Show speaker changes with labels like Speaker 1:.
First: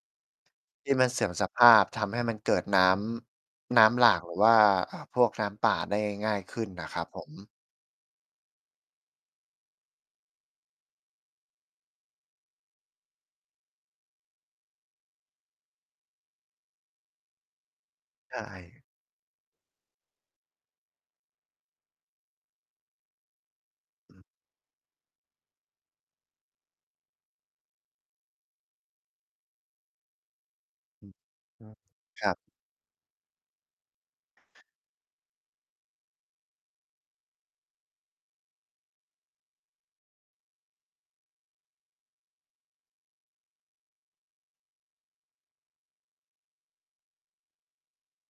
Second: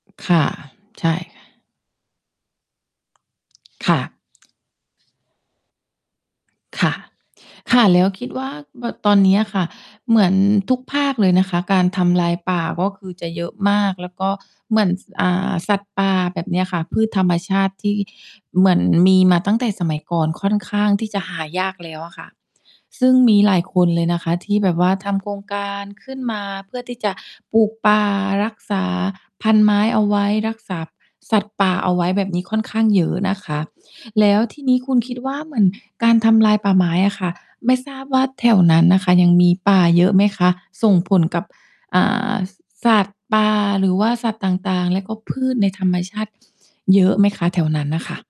Speaker 1: ค่ะ
Speaker 2: ที่
Speaker 1: ใ
Speaker 2: ม
Speaker 1: ช
Speaker 2: ัน
Speaker 1: ่
Speaker 2: เสื่อมสภาพ ทำให้มันเกิดน้ำ น้
Speaker 1: ค่
Speaker 2: ำ
Speaker 1: ะ
Speaker 2: หลากหรือว่า อ่า พวกน้ำป่าได้ง่าย ๆ ขึ้น
Speaker 1: ค
Speaker 2: น่ะ
Speaker 1: ่ะ
Speaker 2: ครับผม
Speaker 1: ค่ะ แล้วคิดว่าแบบตอนเนี้ยค่ะ เหมือนทุกภาคเลยนะคะ การทำลายป่าก็คือจะเยอะมาก แล้วก็เหมือน อ่า สัตว์ป่าแบบเนี้ยค่ะ พืชธรรมชาติที่
Speaker 2: ใช
Speaker 1: เหมือน
Speaker 2: ่
Speaker 1: มีมาตั้งแต่สมัยก่อนค่อนข้างที่จะหายากแล้วอะค่ะ ซึ่งมีหลายคนเลยนะคะที่แบบว่าทำโครงการขึ้นมาเพื่อที่จะปลูกป่า รักษาพันธุ์ไม้เอาไว้ รักษาสัตว์ป่าเอาไว้แบ
Speaker 2: คร
Speaker 1: บ
Speaker 2: ับ
Speaker 1: นี้ค่อนข้างเยอะนะคะ แล้วทีนี้คุณคิดว่า เหมือนการทำลายป่าไม้อะค่ะ ไม่ทราบว่าแถวนั้นน่ะค่ะยังมีป่าเยอะไหมคะ ส่งผลกับ อ่า สัตว์ป่า หรือว่าสัตว์ต่าง ๆ และก็พืชในธรรมชาติ เยอะไหมคะ แถวนั้นน่ะค่ะ?